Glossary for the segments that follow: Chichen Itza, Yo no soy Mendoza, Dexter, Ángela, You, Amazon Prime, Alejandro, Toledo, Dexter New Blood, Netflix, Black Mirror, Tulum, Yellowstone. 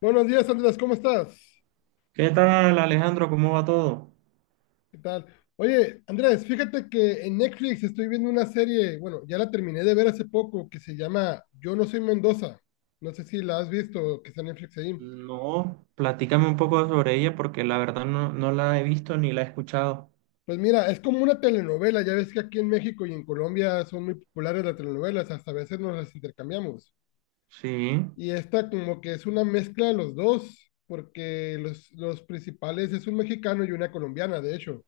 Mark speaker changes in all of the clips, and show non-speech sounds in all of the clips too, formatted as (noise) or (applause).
Speaker 1: Buenos días, Andrés, ¿cómo estás?
Speaker 2: ¿Qué tal, Alejandro? ¿Cómo va todo?
Speaker 1: ¿Qué tal? Oye, Andrés, fíjate que en Netflix estoy viendo una serie, bueno, ya la terminé de ver hace poco, que se llama Yo no soy Mendoza. No sé si la has visto, que está en Netflix ahí.
Speaker 2: No, platícame un poco sobre ella porque la verdad no, no la he visto ni la he escuchado.
Speaker 1: Pues mira, es como una telenovela, ya ves que aquí en México y en Colombia son muy populares las telenovelas, hasta a veces nos las intercambiamos.
Speaker 2: Sí.
Speaker 1: Y esta como que es una mezcla de los dos, porque los principales es un mexicano y una colombiana, de hecho.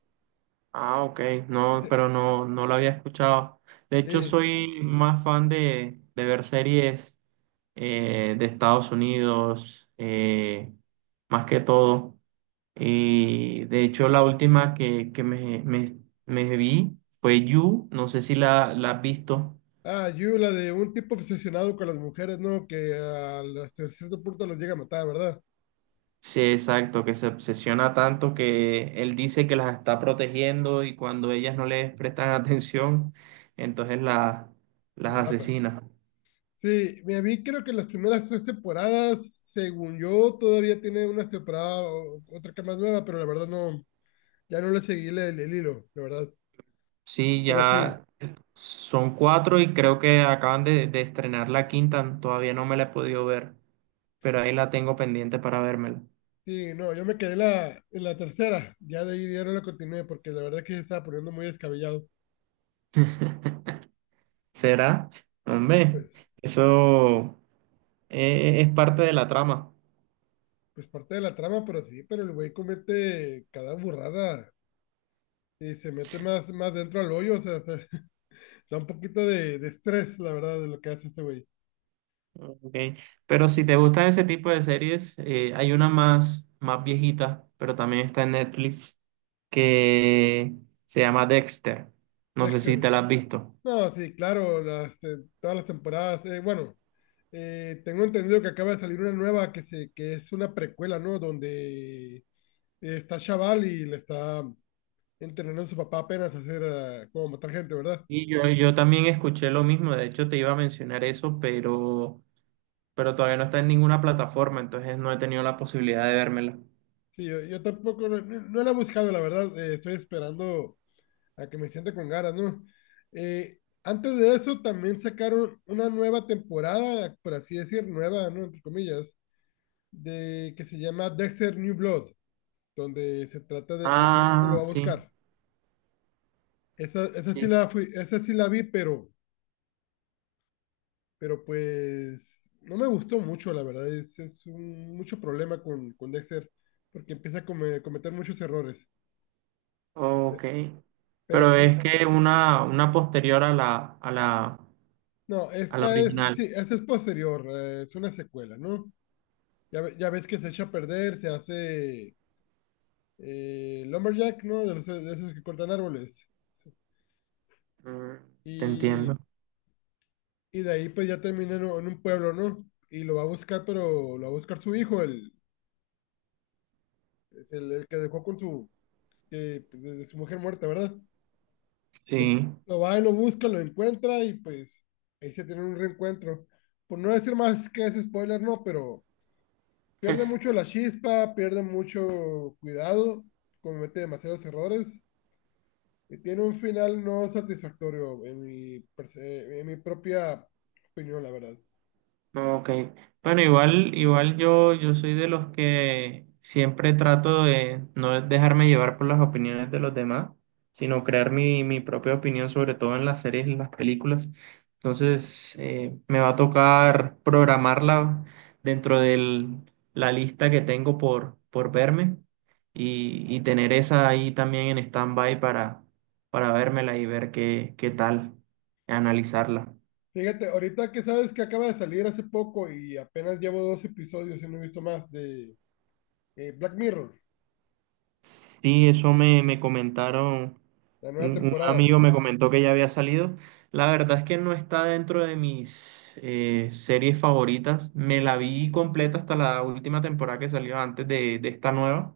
Speaker 2: Ah, ok. No,
Speaker 1: Dice,
Speaker 2: pero no, no la había escuchado. De hecho,
Speaker 1: sí.
Speaker 2: soy más fan de ver series de Estados Unidos, más que todo. Y de hecho, la última que me vi fue You. No sé si la has visto.
Speaker 1: Ah, You, la de un tipo obsesionado con las mujeres, ¿no? Hasta cierto punto los llega a matar, ¿verdad?
Speaker 2: Sí, exacto, que se obsesiona tanto que él dice que las está protegiendo y cuando ellas no les prestan (laughs) atención, entonces las
Speaker 1: Los mata.
Speaker 2: asesina.
Speaker 1: Sí, me vi creo que las primeras tres temporadas, según yo, todavía tiene una temporada, otra que más nueva, pero la verdad no, ya no le seguí el hilo, la verdad.
Speaker 2: Sí,
Speaker 1: Pero sí,
Speaker 2: ya son cuatro y creo que acaban de estrenar la quinta, todavía no me la he podido ver, pero ahí la tengo pendiente para vérmela.
Speaker 1: sí, no, yo me quedé en la tercera, ya de ahí ya no la continué, porque la verdad que se estaba poniendo muy descabellado.
Speaker 2: (laughs) ¿Será? Hombre,
Speaker 1: Pues,
Speaker 2: eso es parte de la trama.
Speaker 1: pues parte de la trama, pero sí, pero el güey comete cada burrada. Y se mete más, más dentro al hoyo, o sea, (laughs) da un poquito de estrés, la verdad, de lo que hace este güey.
Speaker 2: Ok, pero si te gustan ese tipo de series, hay una más viejita, pero también está en Netflix, que se llama Dexter. No sé si
Speaker 1: Dexter.
Speaker 2: te la has visto.
Speaker 1: No, sí, claro, las, todas las temporadas. Bueno, tengo entendido que acaba de salir una nueva que, se, que es una precuela, ¿no? Donde está Chaval y le está entrenando a su papá apenas a hacer, ah, como matar gente, ¿verdad?
Speaker 2: Y yo también escuché lo mismo, de hecho te iba a mencionar eso, pero todavía no está en ninguna plataforma, entonces no he tenido la posibilidad de vérmela.
Speaker 1: Sí, yo tampoco, no, no la he buscado, la verdad. Estoy esperando a que me siente con ganas, ¿no? Antes de eso también sacaron una nueva temporada, por así decir, nueva, ¿no? Entre comillas, de que se llama Dexter New Blood, donde se trata de que su hijo lo
Speaker 2: Ah,
Speaker 1: va a
Speaker 2: sí.
Speaker 1: buscar. Esa sí
Speaker 2: Sí,
Speaker 1: la fui, esa sí la vi, pero pues no me gustó mucho, la verdad. Es un, mucho problema con Dexter, porque empieza a cometer muchos errores.
Speaker 2: ok.
Speaker 1: Pero,
Speaker 2: Pero
Speaker 1: y,
Speaker 2: es que una posterior a la, a la,
Speaker 1: no,
Speaker 2: a la
Speaker 1: esta es, sí,
Speaker 2: original.
Speaker 1: esta es posterior, es una secuela, ¿no? Ya, ya ves que se echa a perder, se hace Lumberjack, ¿no? De esos que cortan árboles.
Speaker 2: Mm, te
Speaker 1: Y
Speaker 2: entiendo.
Speaker 1: y de ahí pues ya termina en un pueblo, ¿no? Y lo va a buscar, pero lo va a buscar su hijo, el, el que dejó con su, eh, de su mujer muerta, ¿verdad?
Speaker 2: Sí.
Speaker 1: Lo va y lo busca, lo encuentra y pues ahí se tiene un reencuentro. Por no decir más que es spoiler, no, pero pierde mucho la chispa, pierde mucho cuidado, comete demasiados errores y tiene un final no satisfactorio en mi, en mi propia opinión, la verdad.
Speaker 2: Ok. Bueno, igual yo soy de los que siempre trato de no dejarme llevar por las opiniones de los demás, sino crear mi propia opinión, sobre todo en las series y las películas. Entonces, me va a tocar programarla dentro de la lista que tengo por verme y tener esa ahí también en stand-by para vérmela y ver qué tal, analizarla.
Speaker 1: Fíjate, ahorita que sabes que acaba de salir hace poco y apenas llevo dos episodios y no he visto más de Black Mirror,
Speaker 2: Sí, eso me comentaron,
Speaker 1: la
Speaker 2: un,
Speaker 1: nueva
Speaker 2: un
Speaker 1: temporada.
Speaker 2: amigo me comentó que ya había salido. La verdad es que no está dentro de mis series favoritas. Me la vi completa hasta la última temporada que salió antes de esta nueva,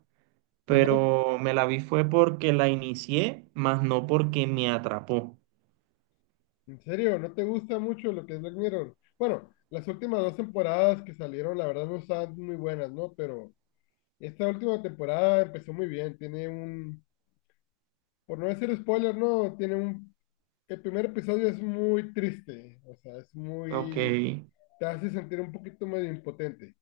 Speaker 1: Ajá.
Speaker 2: pero me la vi fue porque la inicié, más no porque me atrapó.
Speaker 1: ¿En serio? ¿No te gusta mucho lo que es Black Mirror? Bueno, las últimas dos temporadas que salieron, la verdad, no estaban muy buenas, ¿no? Pero esta última temporada empezó muy bien. Tiene un, por no decir spoiler, ¿no? Tiene un, el primer episodio es muy triste, o sea, es
Speaker 2: Ok.
Speaker 1: muy, te hace sentir un poquito medio impotente,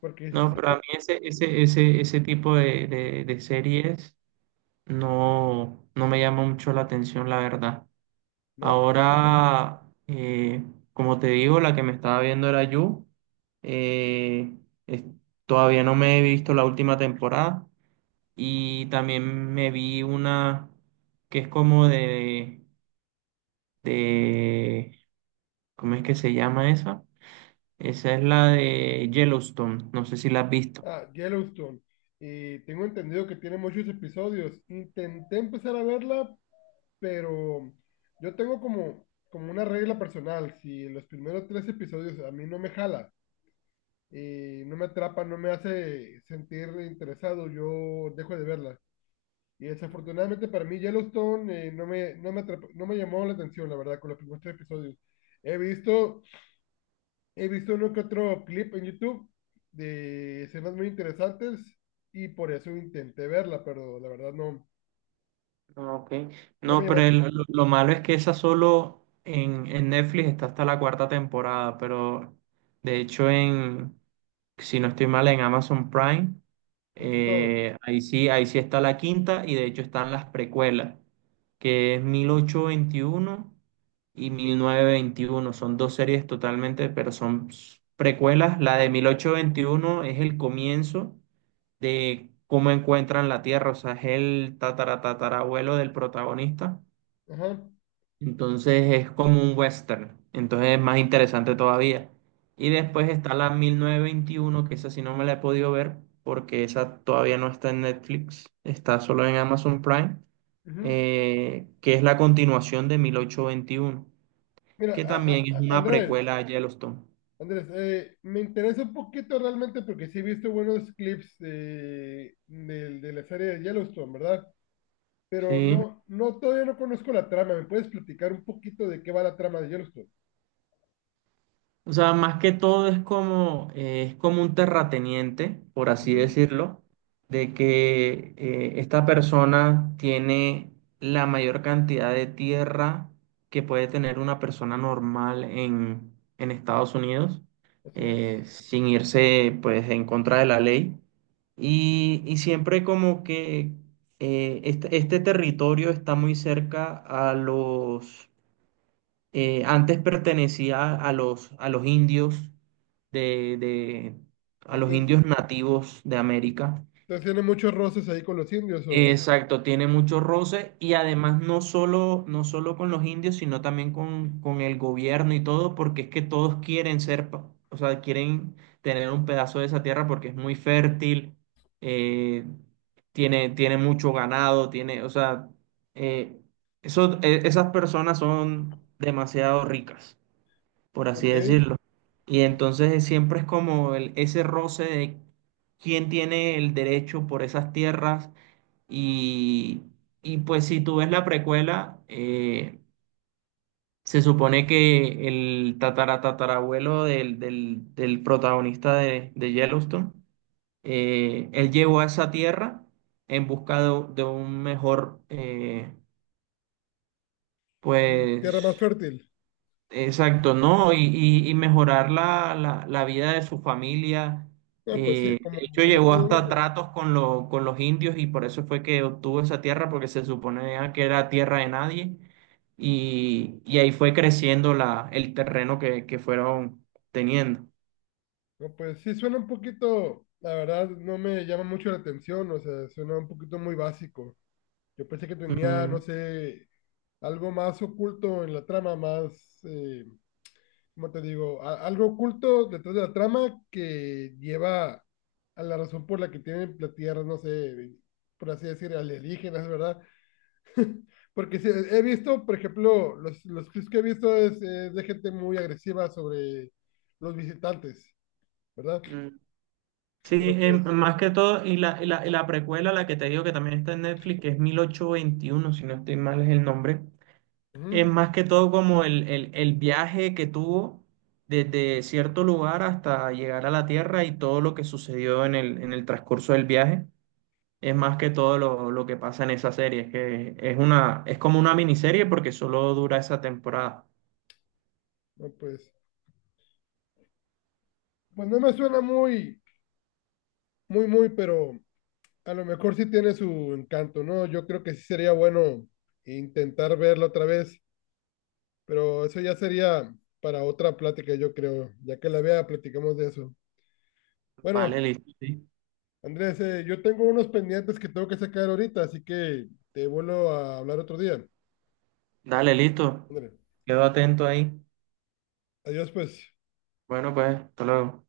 Speaker 1: porque se
Speaker 2: No, pero a
Speaker 1: acerca,
Speaker 2: mí ese tipo de series no, no me llama mucho la atención, la verdad.
Speaker 1: ¿no?
Speaker 2: Ahora, como te digo, la que me estaba viendo era You. Eh, es- Todavía no me he visto la última temporada y también me vi una que es como de, ¿cómo es que se llama esa? Esa es la de Yellowstone, no sé si la has visto.
Speaker 1: Ah, Yellowstone. Y tengo entendido que tiene muchos episodios. Intenté empezar a verla, pero yo tengo como, como una regla personal. Si los primeros tres episodios a mí no me jala, y no me atrapa, no me hace sentir interesado, yo dejo de verla. Y desafortunadamente para mí Yellowstone no me, no me llamó la atención, la verdad, con los primeros tres episodios. He visto He visto uno que otro clip en YouTube de escenas muy interesantes y por eso intenté verla, pero la verdad no,
Speaker 2: Ah, ok.
Speaker 1: no me
Speaker 2: No, pero
Speaker 1: llamaste.
Speaker 2: lo malo es que esa solo en Netflix está hasta la cuarta temporada, pero de hecho en, si no estoy mal, en Amazon Prime,
Speaker 1: Está todo.
Speaker 2: ahí sí está la quinta y de hecho están las precuelas, que es 1821 y 1921. Son dos series totalmente, pero son precuelas. La de 1821 es el comienzo de cómo encuentran la Tierra, o sea, es el tataratatarabuelo del protagonista,
Speaker 1: Ajá.
Speaker 2: entonces es como un western, entonces es más interesante todavía. Y después está la 1921 que esa sí no me la he podido ver, porque esa todavía no está en Netflix, está solo en Amazon Prime,
Speaker 1: Ujú.
Speaker 2: que es la continuación de 1821
Speaker 1: Mira,
Speaker 2: que también es una
Speaker 1: Andrés,
Speaker 2: precuela a Yellowstone.
Speaker 1: Andrés, me interesa un poquito realmente porque sí he visto buenos clips de, de la serie de Yellowstone, ¿verdad? Pero
Speaker 2: Sí.
Speaker 1: no, no, todavía no conozco la trama. ¿Me puedes platicar un poquito de qué va la trama de Yellowstone?
Speaker 2: O sea, más que todo es como un terrateniente, por así
Speaker 1: Ujú,
Speaker 2: decirlo, de que esta persona tiene la mayor cantidad de tierra que puede tener una persona normal en Estados Unidos,
Speaker 1: así es.
Speaker 2: sin irse pues en contra de la ley. Y siempre como que este territorio está muy cerca a los antes pertenecía a los indios de, de- a los
Speaker 1: Entonces,
Speaker 2: indios nativos de América.
Speaker 1: entonces tiene muchos roces ahí con los indios o...
Speaker 2: Exacto, tiene mucho roce y además no solo con los indios, sino también con el gobierno y todo, porque es que todos quieren o sea, quieren tener un pedazo de esa tierra porque es muy fértil, eh, tiene mucho ganado, o sea, eh, esas personas son demasiado ricas por así
Speaker 1: Ok,
Speaker 2: decirlo. Y entonces siempre es como ese roce de quién tiene el derecho por esas tierras y, y pues si tú ves la precuela, se supone que el tataratatarabuelo del protagonista de Yellowstone, él llegó a esa tierra en busca de un mejor,
Speaker 1: mm, tierra
Speaker 2: pues.
Speaker 1: más fértil.
Speaker 2: Exacto, ¿no? Y mejorar la vida de su familia.
Speaker 1: No, pues sí,
Speaker 2: De
Speaker 1: como,
Speaker 2: hecho,
Speaker 1: como
Speaker 2: llegó
Speaker 1: todo
Speaker 2: hasta
Speaker 1: mundo.
Speaker 2: tratos con los indios y por eso fue que obtuvo esa tierra, porque se suponía que era tierra de nadie. Y ahí fue creciendo la, el terreno que fueron teniendo.
Speaker 1: No, pues sí, suena un poquito, la verdad, no me llama mucho la atención, o sea, suena un poquito muy básico. Yo pensé que tenía,
Speaker 2: Mm,
Speaker 1: no sé, algo más oculto en la trama, más, ¿cómo te digo? Algo oculto detrás de la trama que lleva a la razón por la que tienen la tierra, no sé, por así decir, alienígenas, ¿verdad? Porque sí, he visto, por ejemplo, los clips que he visto es de gente muy agresiva sobre los visitantes, ¿verdad?
Speaker 2: mm. Sí,
Speaker 1: Pero pues,
Speaker 2: más que todo, y la precuela, la que te digo que también está en Netflix, que es mil ochocientos veintiuno si no estoy mal es el nombre.
Speaker 1: ujú,
Speaker 2: Es más que todo como el viaje que tuvo desde cierto lugar hasta llegar a la Tierra y todo lo que sucedió en el transcurso del viaje. Es más que todo lo que pasa en esa serie. Es que es como una miniserie porque solo dura esa temporada.
Speaker 1: no, pues, pues no me suena muy, muy, muy, pero a lo mejor sí tiene su encanto, ¿no? Yo creo que sí sería bueno intentar verlo otra vez, pero eso ya sería para otra plática, yo creo. Ya que la vea, platicamos de eso.
Speaker 2: Vale,
Speaker 1: Bueno,
Speaker 2: listo. Sí.
Speaker 1: Andrés, yo tengo unos pendientes que tengo que sacar ahorita, así que te vuelvo a hablar otro día.
Speaker 2: Dale, listo.
Speaker 1: Ándale.
Speaker 2: Quedo atento ahí.
Speaker 1: Adiós, pues.
Speaker 2: Bueno, pues, hasta luego.